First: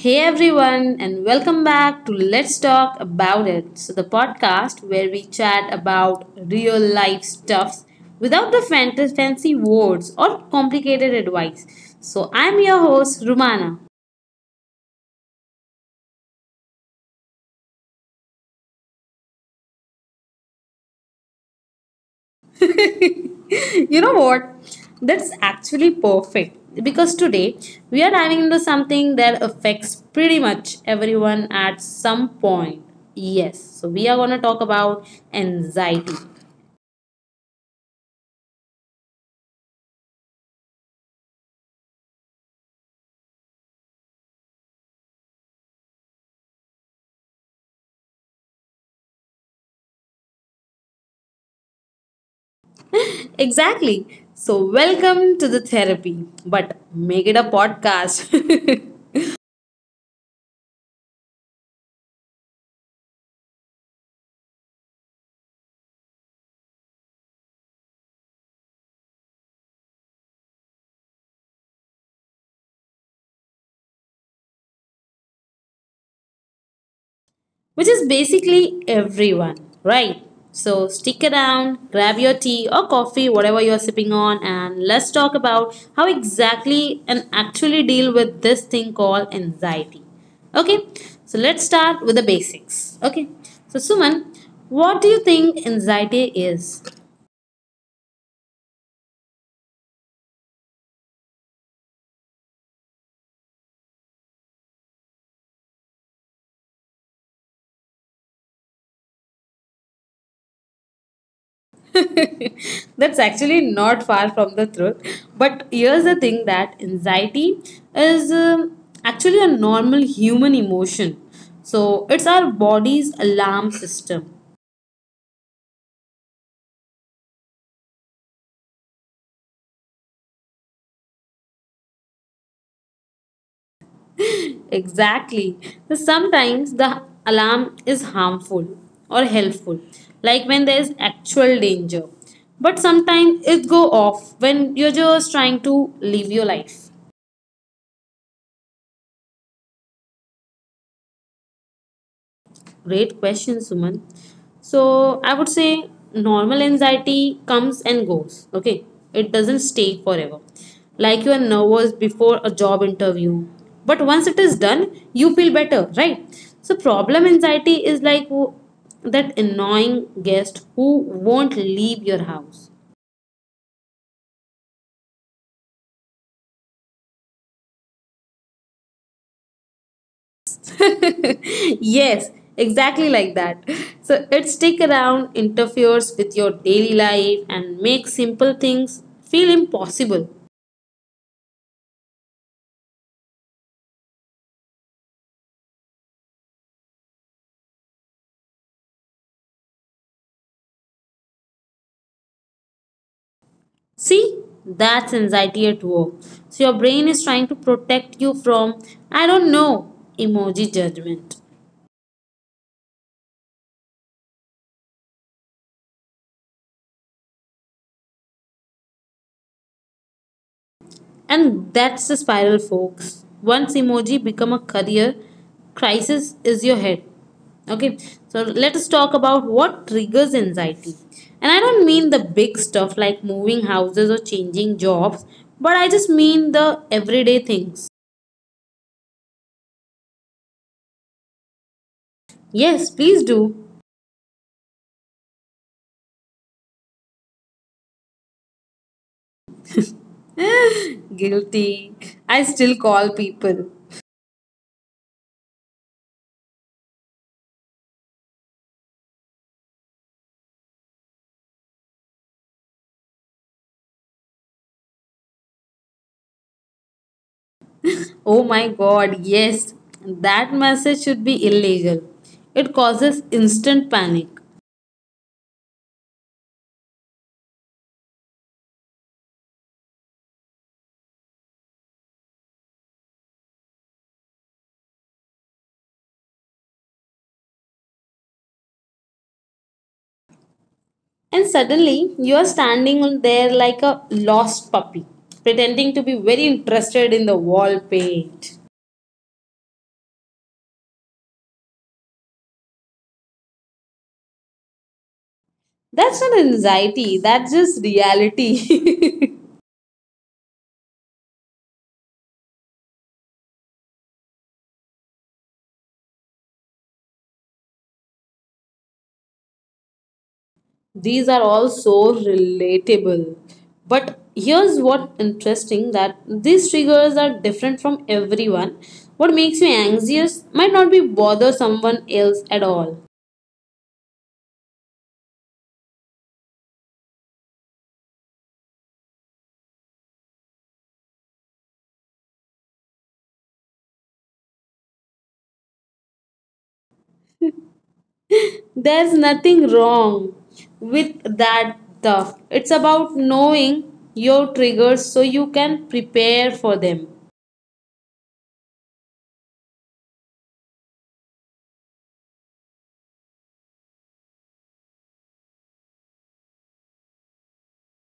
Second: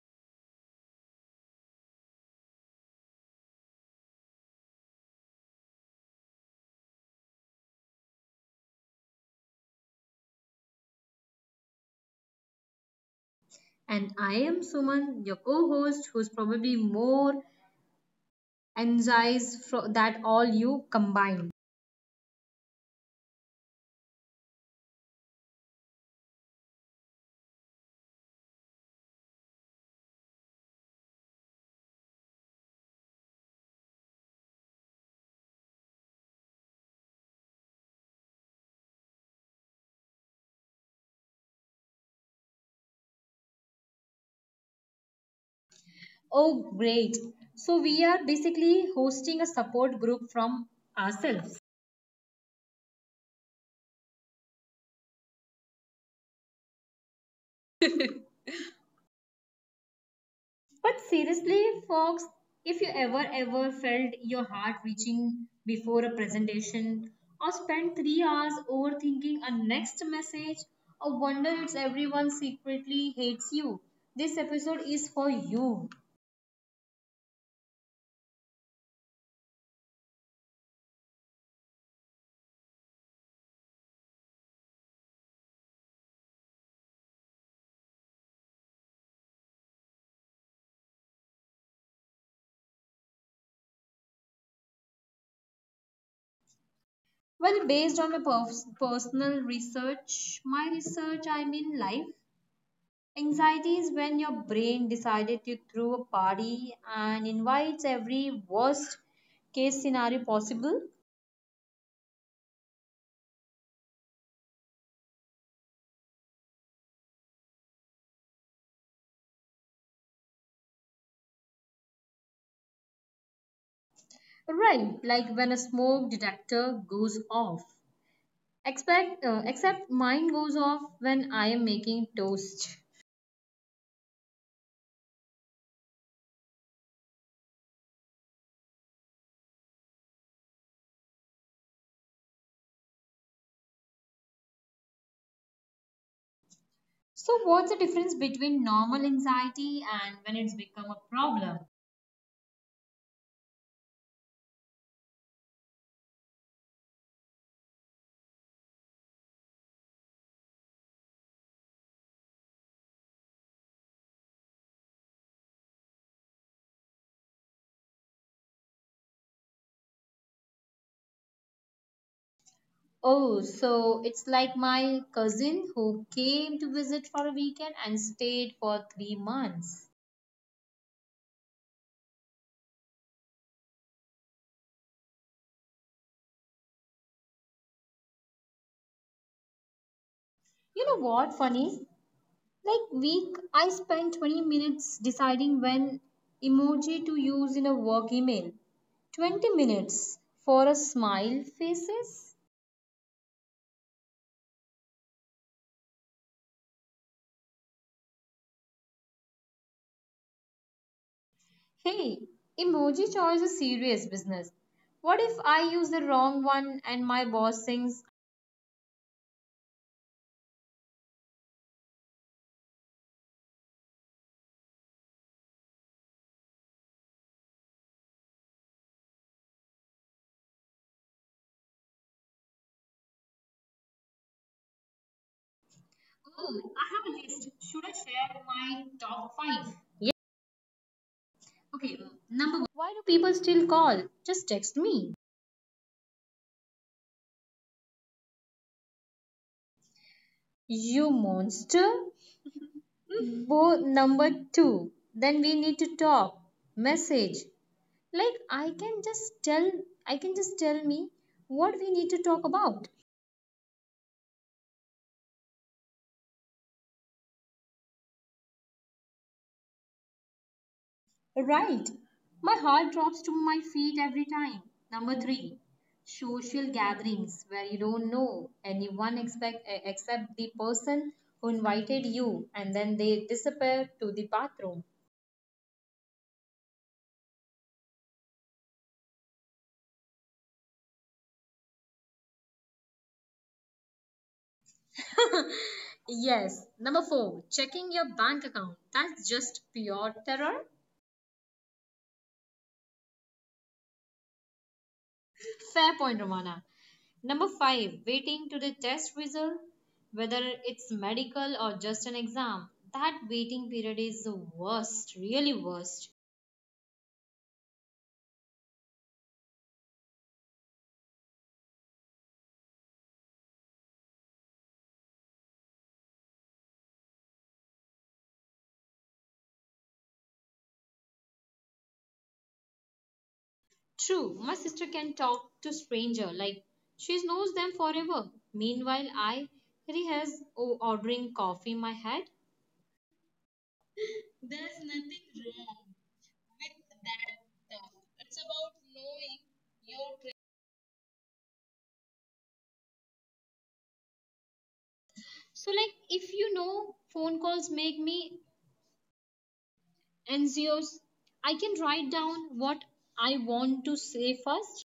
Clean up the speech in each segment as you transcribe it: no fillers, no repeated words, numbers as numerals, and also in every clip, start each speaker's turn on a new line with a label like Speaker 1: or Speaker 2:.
Speaker 1: Hey everyone, and welcome back to Let's Talk About It. So, the podcast where we chat about real life stuffs without the fancy words or complicated advice. So, I'm your host, Rumana.
Speaker 2: And I am Suman, your co host, who's probably more energized that all you combined.
Speaker 1: You know what? That's actually perfect because today we are diving into something that affects pretty much everyone at some point. Yes, so we are going to talk about anxiety.
Speaker 2: Oh, great. So, we are basically hosting a support group from ourselves.
Speaker 1: Exactly. So, welcome to the therapy, but make it a podcast.
Speaker 2: But seriously, folks, if you ever felt your heart reaching before a presentation or spent 3 hours overthinking a next message or wonder if everyone secretly hates you, this episode is for you.
Speaker 1: Which is basically everyone, right? So, stick around, grab your tea or coffee, whatever you're sipping on, and let's talk about how exactly and actually deal with this thing called anxiety. Okay, so let's start with the basics. Okay, so Suman, what do you think anxiety is?
Speaker 2: Well, based on my personal research, my research, I mean life, anxiety is when your brain decided to throw a party and invites every worst case scenario possible.
Speaker 1: That's actually not far from the truth. But here's the thing that anxiety is actually a normal human emotion. So it's our body's alarm system.
Speaker 2: Right, like when a smoke detector goes off. Expect, except mine goes off when I am making toast.
Speaker 1: Exactly. So sometimes the alarm is harmful or helpful, like when there is actual danger. But sometimes it go off when you're just trying to live
Speaker 2: So,
Speaker 1: your
Speaker 2: what's the
Speaker 1: life.
Speaker 2: difference between normal anxiety and when it's become a problem?
Speaker 1: Great question, Suman. So I would say normal anxiety comes and goes. Okay, it doesn't stay forever. Like you are nervous before a job interview, but once it is done, you feel better, right? So problem anxiety is like that annoying guest who won't leave your
Speaker 2: Oh,
Speaker 1: house.
Speaker 2: so it's like my cousin who came to visit for a weekend and stayed for 3 months.
Speaker 1: Yes, exactly like that. So it stick around, interferes with your daily life, and makes simple things feel
Speaker 2: You know
Speaker 1: impossible.
Speaker 2: what, funny? Like week, I spent 20 minutes deciding when emoji to use in a work email. 20 minutes for a smile faces?
Speaker 1: See, that's anxiety at work. So your brain is trying to protect you from, I don't know, emoji
Speaker 2: Hey,
Speaker 1: judgment.
Speaker 2: emoji choice is serious business. What if I use the wrong one and my boss thinks?
Speaker 1: And that's the spiral, folks. Once emoji become a career, crisis is your head. Okay, so let us talk about what triggers anxiety. And I don't mean the big stuff like moving houses or changing jobs,
Speaker 2: Oh,
Speaker 1: but
Speaker 2: I
Speaker 1: I
Speaker 2: have a
Speaker 1: just
Speaker 2: list.
Speaker 1: mean
Speaker 2: Should
Speaker 1: the
Speaker 2: I share
Speaker 1: everyday
Speaker 2: my
Speaker 1: things.
Speaker 2: top 5? Okay, number one. Why do people still
Speaker 1: Yes,
Speaker 2: call?
Speaker 1: please
Speaker 2: Just
Speaker 1: do.
Speaker 2: text me. You
Speaker 1: Guilty.
Speaker 2: monster.
Speaker 1: I still call people.
Speaker 2: Mm. Number two. Then we need to talk. Message. Like I can just tell. I can just tell me what we need to talk about.
Speaker 1: Oh my god, yes, that message should be illegal. It causes instant panic.
Speaker 2: Right. My heart drops to my feet every time. Number three. Social gatherings where you don't know anyone expect, except the person who invited you and then they disappear to the bathroom.
Speaker 1: And suddenly, you are standing on there like a lost puppy, pretending to be very interested in the wall paint.
Speaker 2: Yes. Number four, checking your bank account. That's just pure terror.
Speaker 1: That's not anxiety, that's just
Speaker 2: Fair point,
Speaker 1: reality.
Speaker 2: Romana. Number five, waiting to the test result, whether it's medical or just an exam. That waiting period is the worst, really worst.
Speaker 1: These are all so relatable. But here's what interesting that these triggers are different from everyone. What makes you anxious might not be bother someone else at all.
Speaker 2: True, my sister can talk to stranger like she knows them forever. Meanwhile, I rehearse ordering coffee in my head. There's nothing wrong
Speaker 1: There's nothing
Speaker 2: with
Speaker 1: wrong
Speaker 2: that term.
Speaker 1: with
Speaker 2: It's
Speaker 1: that,
Speaker 2: about
Speaker 1: though.
Speaker 2: knowing
Speaker 1: It's about
Speaker 2: your pre-
Speaker 1: knowing your triggers so you can prepare for them.
Speaker 2: so, like, if you know phone calls make me anxious, I can write down what I want to say first.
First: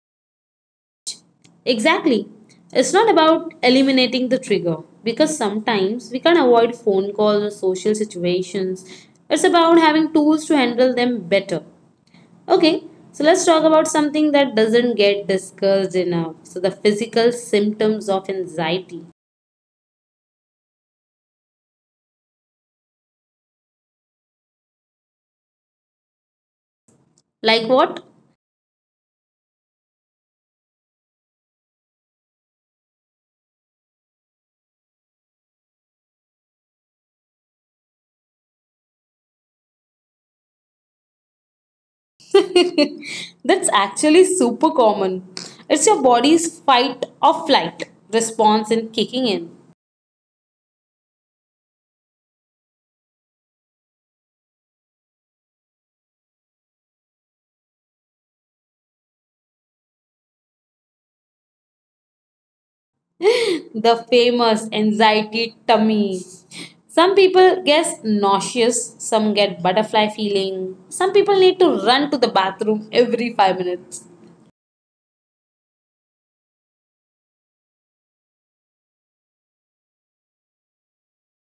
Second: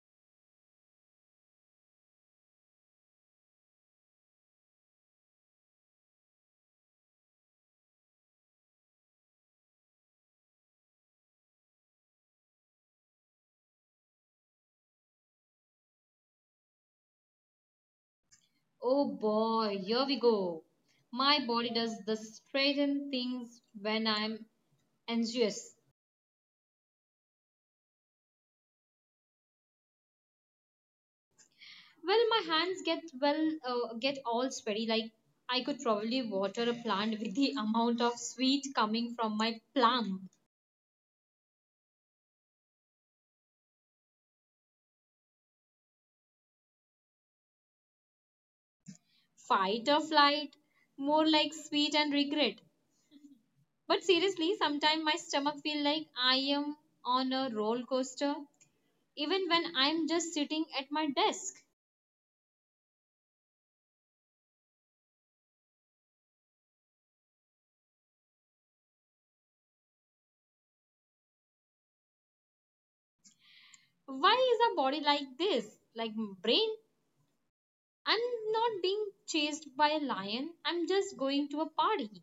Speaker 1: Exactly. It's not about eliminating the trigger because sometimes we can avoid phone calls or social situations. It's about having tools to handle them better. Okay, so let's talk about something that doesn't get discussed enough. So, the physical symptoms
Speaker 2: Oh
Speaker 1: of
Speaker 2: boy, here
Speaker 1: anxiety.
Speaker 2: we go. My body does the straighten things when I'm anxious.
Speaker 1: Like what?
Speaker 2: Well, my hands get all sweaty. Like I could probably water a plant with the amount of sweat coming from my plum.
Speaker 1: That's actually super common. It's your body's fight or flight response in
Speaker 2: Fight or
Speaker 1: kicking in.
Speaker 2: flight, more like sweet and regret. But seriously, sometimes my stomach feels like I am on a roller coaster, even when I'm just sitting at my desk.
Speaker 1: The famous anxiety tummy. Some people get nauseous, some get butterfly feeling, some people need to run to the bathroom every 5
Speaker 2: Why is a
Speaker 1: minutes.
Speaker 2: body like this? Like brain? I'm not being chased by a lion. I'm just going to a party.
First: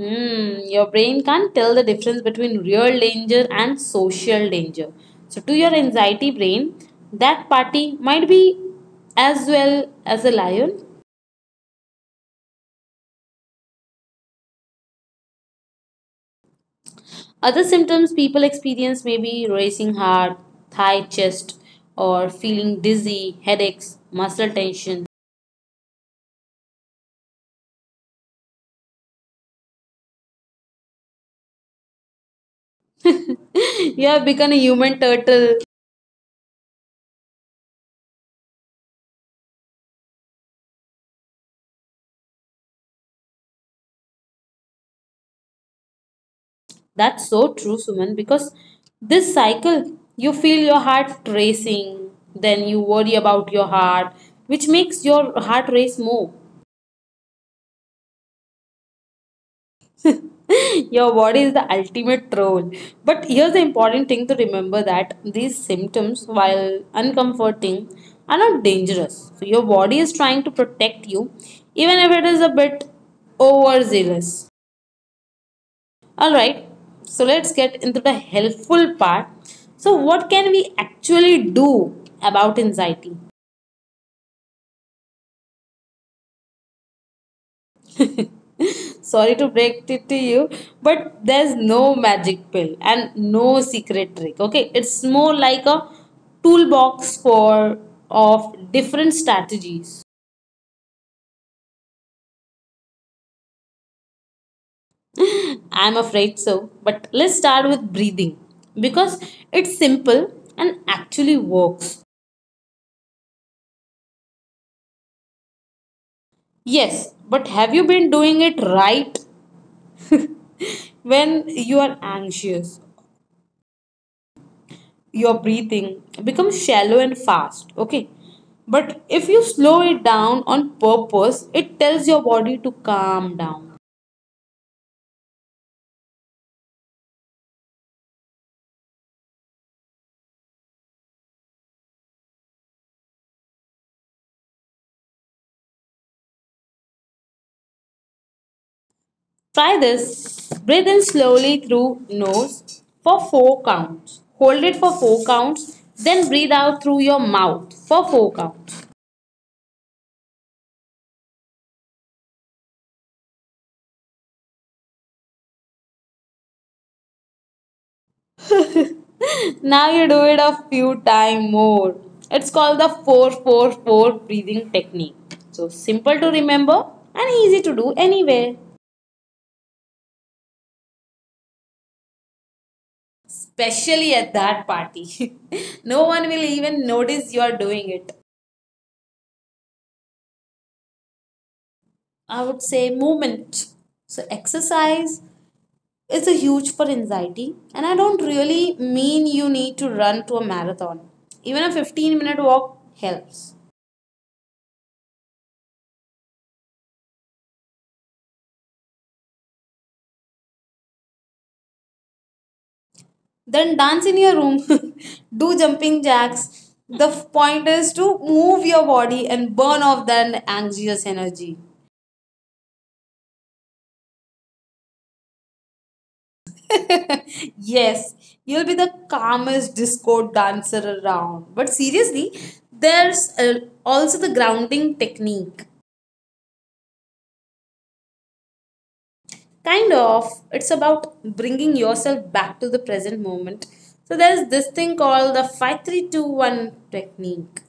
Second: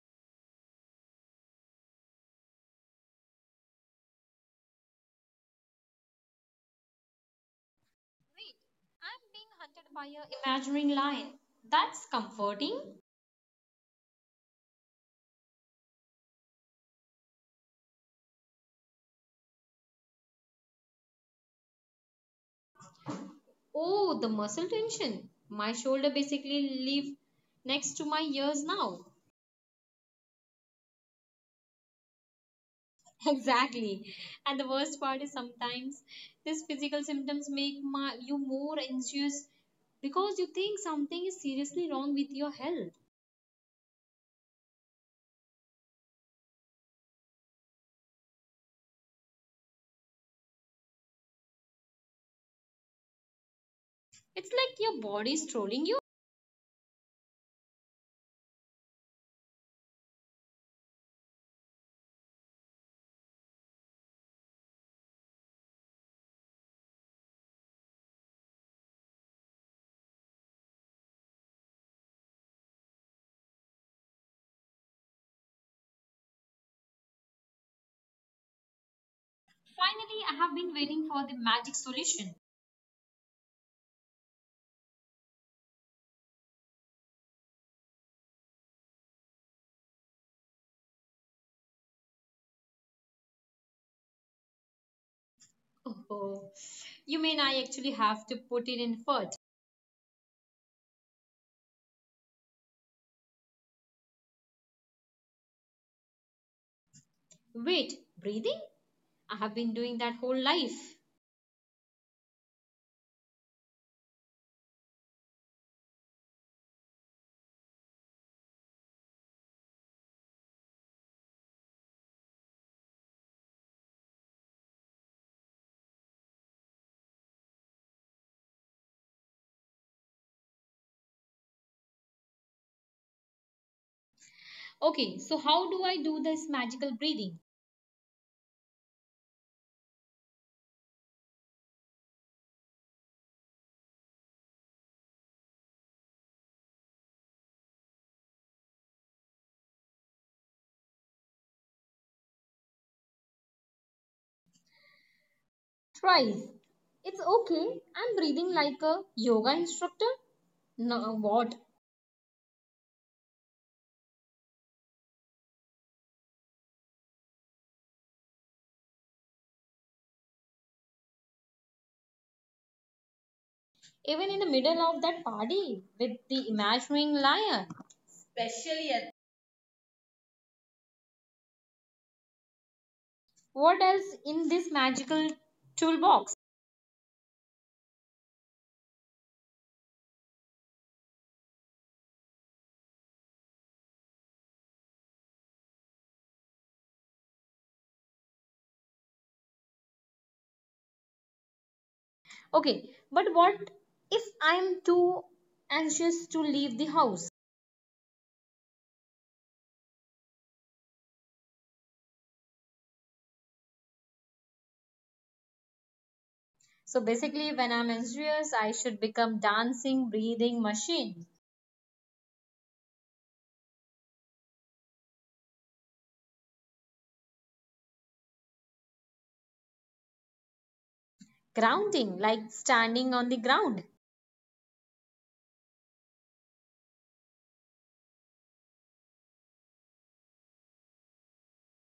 Speaker 1: Hmm, your brain can't tell the difference between real danger and social danger. So, to your anxiety brain, that party might be as
Speaker 2: Wait,
Speaker 1: well as a
Speaker 2: I'm being
Speaker 1: lion.
Speaker 2: hunted by a imaginary lion. That's comforting.
Speaker 1: Other symptoms people experience may be racing heart, high chest, or feeling dizzy, headaches, muscle tension.
Speaker 2: Oh, the muscle tension. My shoulder basically live next to my ears now.
Speaker 1: You have become a human turtle.
Speaker 2: Exactly. And the worst part is sometimes these physical symptoms make you more anxious because you think something is seriously wrong with your health.
Speaker 1: That's so true, Suman, because this cycle, you feel your heart racing, then you worry about your heart, which makes your heart race more.
Speaker 2: It's like your body is trolling you.
Speaker 1: Your body is the ultimate troll. But here's the important thing to remember that these symptoms, while uncomforting, are not dangerous. So your body is trying to protect you, even if it is a bit overzealous. Alright, so let's get into the helpful part. So, what can we actually do about anxiety?
Speaker 2: Finally, I have been waiting for the magic solution.
Speaker 1: Sorry to break it to you, but there's no magic pill and no secret trick. Okay, it's more like a toolbox for of different strategies.
Speaker 2: Oh, you mean I actually have to put in effort?
Speaker 1: I'm afraid so, but let's start with breathing because it's simple and actually works.
Speaker 2: Wait, breathing? I have been doing that whole life.
Speaker 1: Yes, but have you been doing it right? When you are anxious, your breathing becomes shallow and fast, okay, but if you slow it down on purpose, it tells your body to calm down.
Speaker 2: Okay, so how do I do this magical breathing?
Speaker 1: Try this, breathe in slowly through nose for 4 counts, hold it for 4 counts, then breathe out through your mouth for 4 counts.
Speaker 2: Twice. It's okay. I'm breathing like a yoga instructor. No, what?
Speaker 1: Now you do it a few time more. It's called the 444 breathing technique, so simple to remember and easy to do anywhere,
Speaker 2: Even in the middle of that party with the imagining lion.
Speaker 1: especially at
Speaker 2: Yes.
Speaker 1: that party. No one will even notice you are doing it.
Speaker 2: What else in this magical toolbox?
Speaker 1: I would say movement. So, exercise is a huge for anxiety, and I don't really mean you need to run to a marathon. Even a 15-minute walk helps.
Speaker 2: Okay, but what if I'm too anxious to leave the house?
Speaker 1: Then, dance in your room, do jumping jacks. The point is to move your body and burn off that anxious energy.
Speaker 2: So basically, when I'm anxious, I should become dancing, breathing machine.
Speaker 1: Yes, you'll be the calmest disco dancer around. But seriously, there's also the grounding technique.
Speaker 2: Grounding, like standing on the ground.
Speaker 1: Kind of, it's about bringing yourself back to the present moment. So there's this thing called the 5321 technique.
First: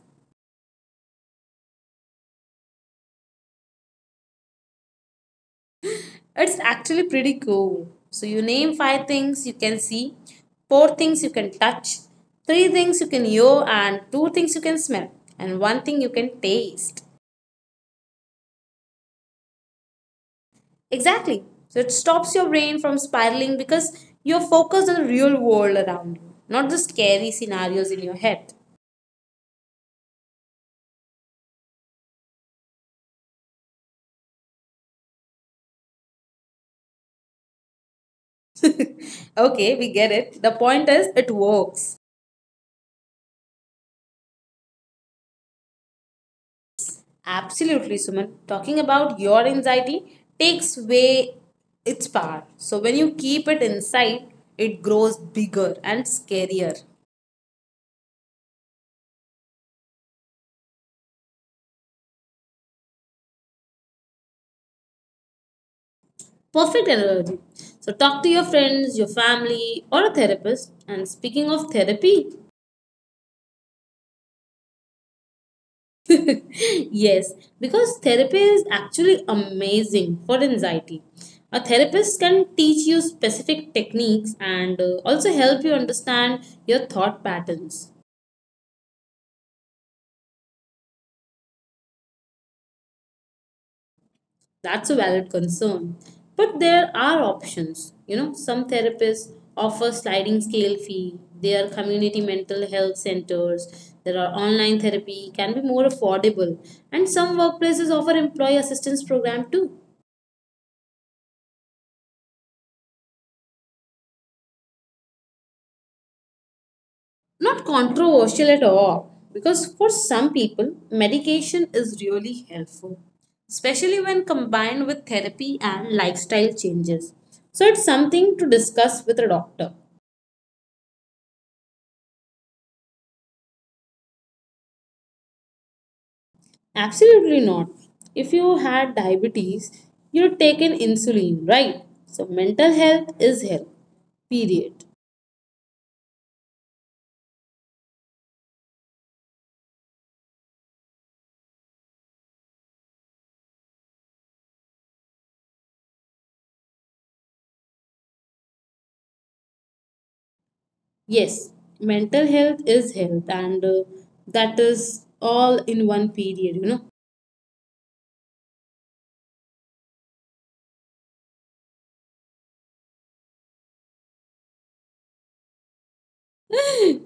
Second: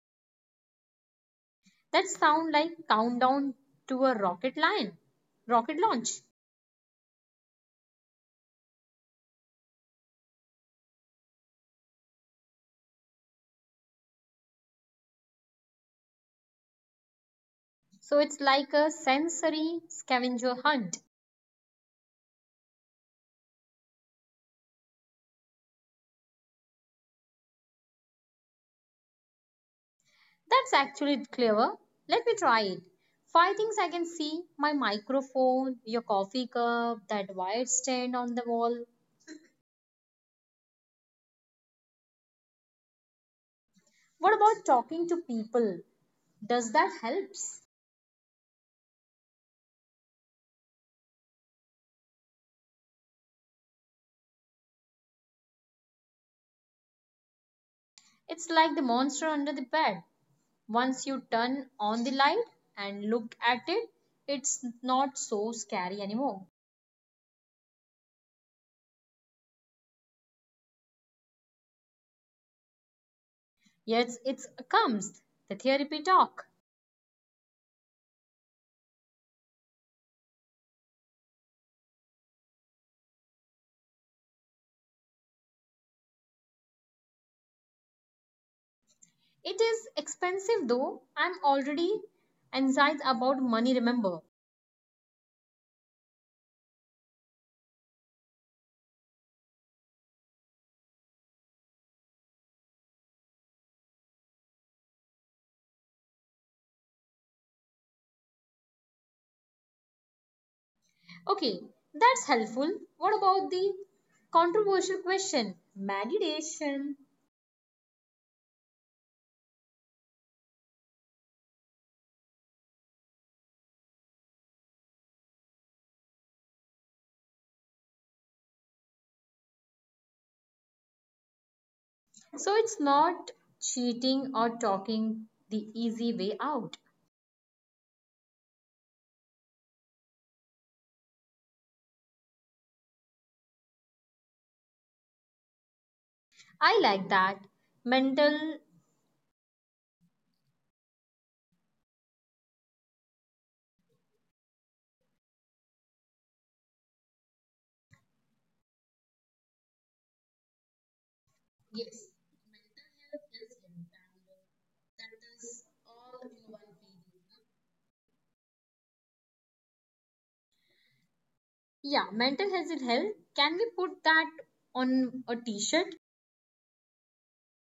Speaker 2: That sound like countdown to a rocket launch.
Speaker 1: It's actually pretty cool. So you name five things you can see, four things you can touch, three things you can hear, and two things you can smell, and one thing you can taste.
Speaker 2: So it's like a sensory scavenger hunt.
Speaker 1: Exactly. So it stops your brain from spiraling because you're focused on the real world around you, not the scary scenarios in your head.
Speaker 2: That's actually clever. Let me try it. Five things I can see my microphone, your coffee cup, that wired stand on the wall.
Speaker 1: Okay, we get it. The point is, it works.
Speaker 2: What about talking to people? Does that helps?
Speaker 1: Absolutely, Suman. Talking about your anxiety takes away its power. So when you keep it inside, it grows bigger and scarier.
Speaker 2: It's like the monster under the bed. Once you turn on the light and look at it, it's not so scary anymore.
Speaker 1: Perfect analogy. So talk to your friends, your family, or a therapist. And speaking of therapy,
Speaker 2: Yes, it comes. The therapy talk.
Speaker 1: yes, because therapy is actually amazing for anxiety. A therapist can teach you specific techniques and also help you understand your thought patterns.
Speaker 2: It is expensive though. I'm already anxious about money, remember?
Speaker 1: That's a valid concern. But there are options. You know, some therapists offer sliding scale fee, there are community mental health centers, there are online therapy, can be more affordable, and some workplaces offer employee assistance
Speaker 2: Okay,
Speaker 1: program too.
Speaker 2: that's helpful. What about the controversial question? Meditation.
Speaker 1: Not controversial at all, because for some people, medication is really helpful, especially when combined with therapy and lifestyle changes. So it's something to discuss with a doctor.
Speaker 2: So it's not cheating or talking the easy way out.
Speaker 1: Absolutely not. If you had diabetes, you'd take an insulin, right? So mental health is health, period.
Speaker 2: I like that. Mental. Yes,
Speaker 1: Yes, mental
Speaker 2: mental health
Speaker 1: health
Speaker 2: is health
Speaker 1: is health,
Speaker 2: and
Speaker 1: and that
Speaker 2: that is
Speaker 1: is
Speaker 2: all
Speaker 1: all
Speaker 2: in
Speaker 1: in
Speaker 2: one
Speaker 1: one period, you
Speaker 2: feeling.
Speaker 1: know.
Speaker 2: Yeah, mental health is health. Can we put that on a t shirt?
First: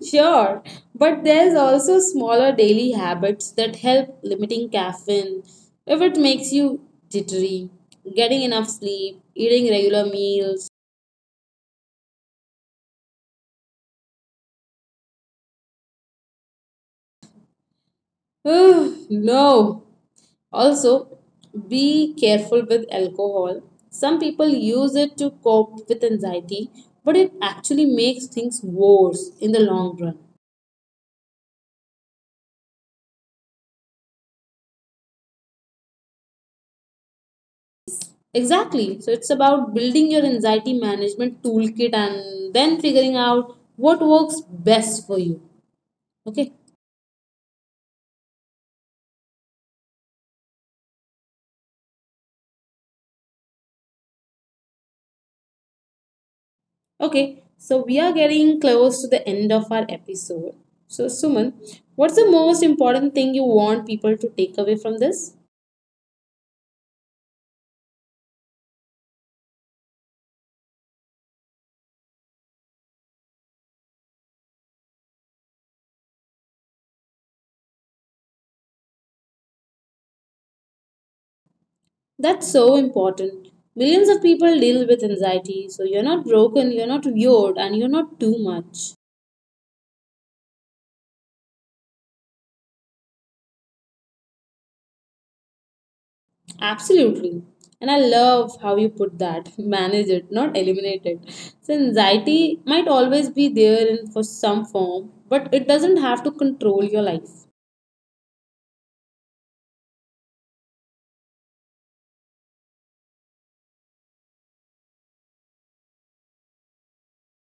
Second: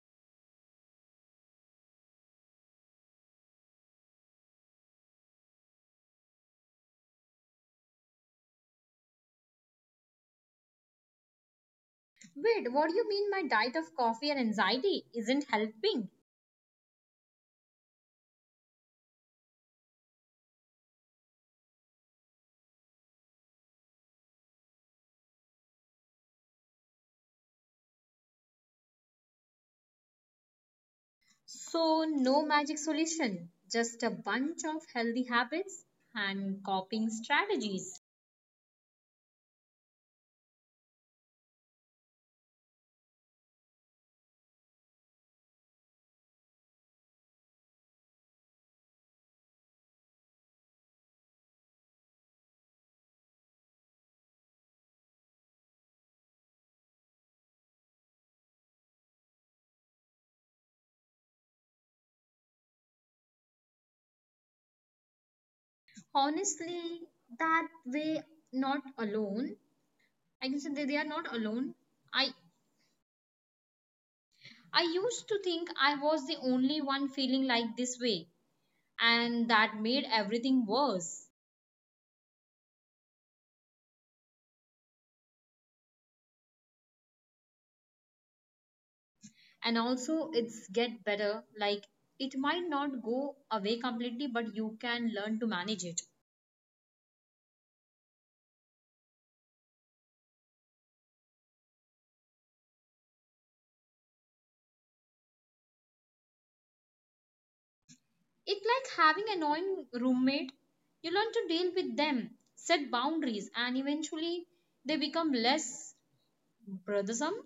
Speaker 1: Sure, but there's also smaller daily habits that help limiting caffeine. If it makes you jittery, getting enough sleep, eating regular meals.
Speaker 2: Wait, what do you mean my diet of coffee and anxiety isn't helping?
Speaker 1: Ugh, no. Also, be careful with alcohol. Some people use it to cope with anxiety, but it actually makes things worse in the long run.
Speaker 2: So, no magic solution, just a bunch of healthy habits and coping strategies.
Speaker 1: Exactly. So it's about building your anxiety management toolkit and then figuring out what works best for you. Okay, okay. So we are getting close to the end of our episode. So Suman, what's the most important thing you want people to take away from this?
Speaker 2: Honestly, that way, not alone. I can say they are not alone. I I used to think I was the only one feeling like this way, and that made everything worse.
Speaker 1: That's so important. Millions of people deal with anxiety, so you're not broken, you're not weird, and you're not too much.
Speaker 2: And also it's get better, like it might not go away completely, but you can learn to manage it.
Speaker 1: Absolutely. And I love how you put that. Manage it, not eliminate it. So anxiety might always be there in for some form, but it doesn't have to control your life.
Speaker 2: It's like having annoying roommate, you learn to deal with them, set boundaries, and eventually they become less bothersome.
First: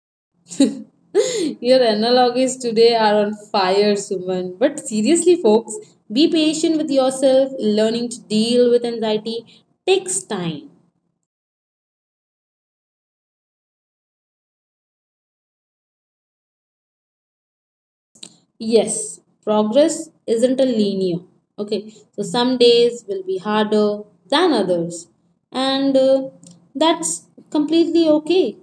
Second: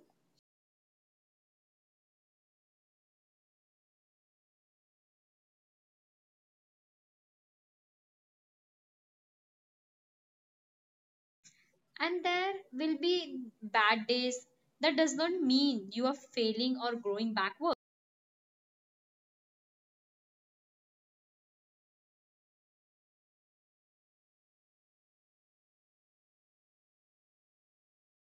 Speaker 1: Your analogies today are on fire, Suman. But seriously, folks, be patient with yourself. Learning to deal with anxiety takes time.
Speaker 2: And there will be bad days. That does not mean you are failing or growing backward.
Speaker 1: Yes, progress isn't a linear. Okay, so some days will be harder than others, and that's completely okay.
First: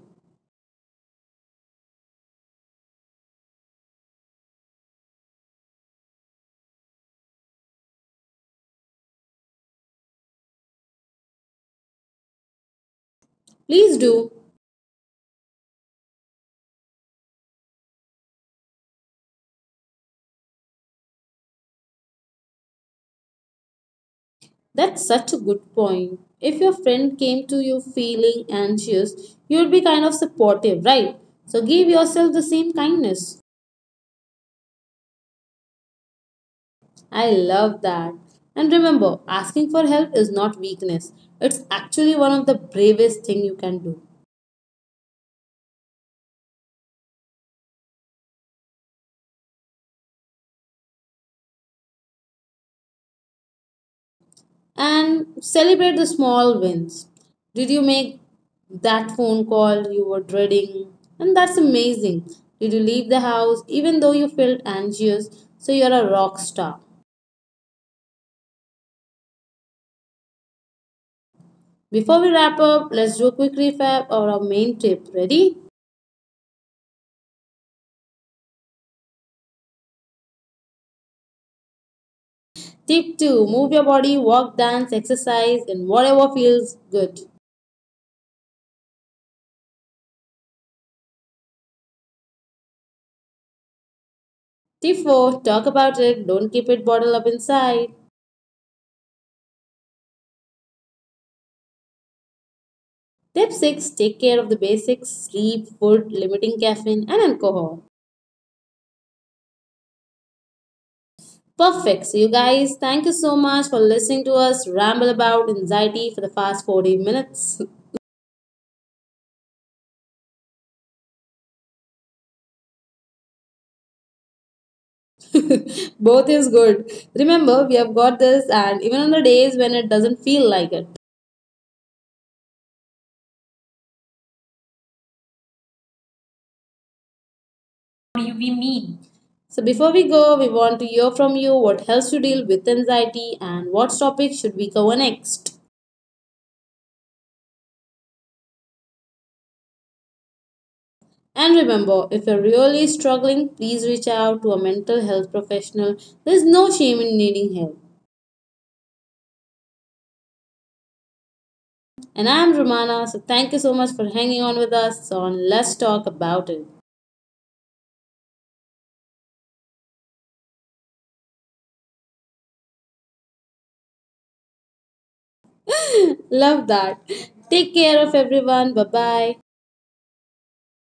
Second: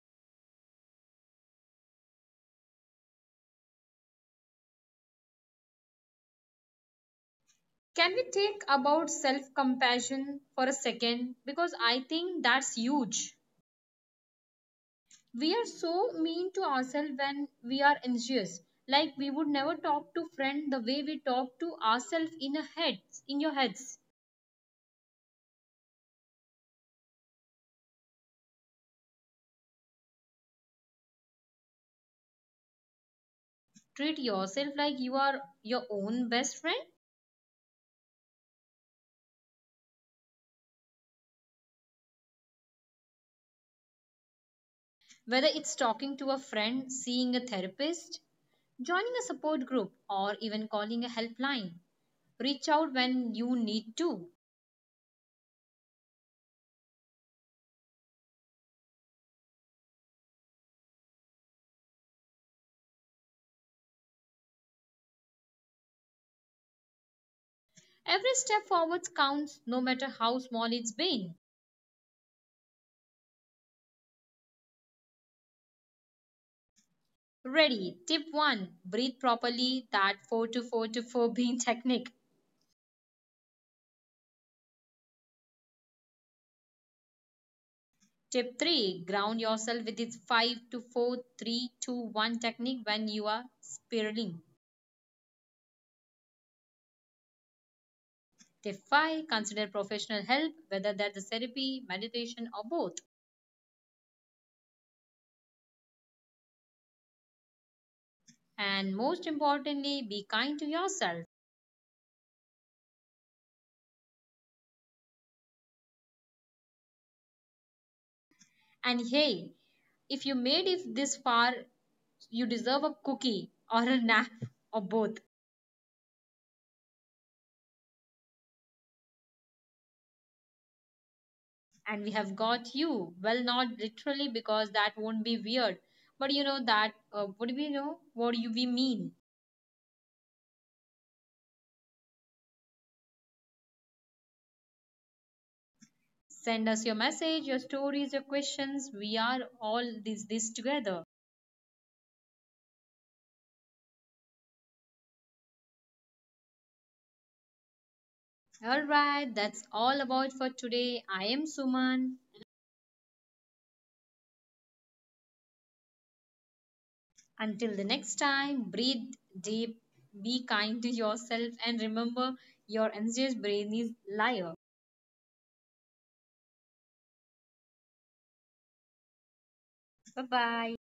Speaker 2: Can we take about self compassion for a second, because I think that's huge.
Speaker 1: Please do.
Speaker 2: We are so mean to ourselves when we are anxious. Like we would never talk to friend the way we talk to ourselves in your heads.
Speaker 1: That's such a good point. If your friend came to you feeling anxious, you'd be kind of supportive, right? So give yourself the same kindness.
Speaker 2: Treat yourself like you are your own best friend.
Speaker 1: I love that. And remember, asking for help is not weakness. It's actually one of the bravest thing you can do.
Speaker 2: Whether it's talking to a friend, seeing a therapist, joining a support group, or even calling a helpline, reach out when you need to.
Speaker 1: And celebrate the small wins. Did you make that phone call you were dreading? And that's amazing. Did you leave the house even though you felt anxious? So you're a rock star.
Speaker 2: Every step forward counts, no matter how small it's been.
Speaker 1: Before we wrap up, let's do a quick recap of our main tip. Ready?
Speaker 2: Ready. Tip 1, breathe properly. That 4 to 4 to 4 breathing technique.
Speaker 1: Tip 2, move your body, walk, dance, exercise in whatever feels good.
Speaker 2: Tip 3, ground yourself with its 5 to 4 3 2 1 technique when you are spiraling.
Speaker 1: Tip 4, talk about it, don't keep it bottled up inside.
Speaker 2: Tip 5, consider professional help, whether that's a therapy, meditation, or both.
Speaker 1: Tip 6, take care of the basics, sleep, food, limiting caffeine, and alcohol.
Speaker 2: And most importantly, be kind to yourself.
Speaker 1: Perfect. So, you guys, thank you so much for listening to us ramble about anxiety for the past 40 minutes.
Speaker 2: And hey, if you made it this far, you deserve a cookie or a nap or both.
Speaker 1: Both is good. Remember, we have got this, and even on the days when it doesn't feel like it.
Speaker 2: And we have got you. Well, not literally because that won't be weird, but you know that. What do we know?
Speaker 1: We
Speaker 2: What do you we
Speaker 1: mean.
Speaker 2: mean?
Speaker 1: So, before we go, we want to hear from you what helps you deal with anxiety and what topic should we cover next.
Speaker 2: Send us your message, your stories, your questions. We are all this together.
Speaker 1: And remember, if you're really struggling, please reach out to a mental health professional. There's no shame in needing help.
Speaker 2: All right, that's all about for today. I am
Speaker 1: And
Speaker 2: Suman.
Speaker 1: I'm Romana, so thank you so much for hanging on with us on Let's Talk About It.
Speaker 2: Until the next time, breathe deep, be kind to yourself, and remember your anxious brain is a liar.
Speaker 1: Love that. Take care of everyone. Bye bye.
Speaker 2: Bye bye.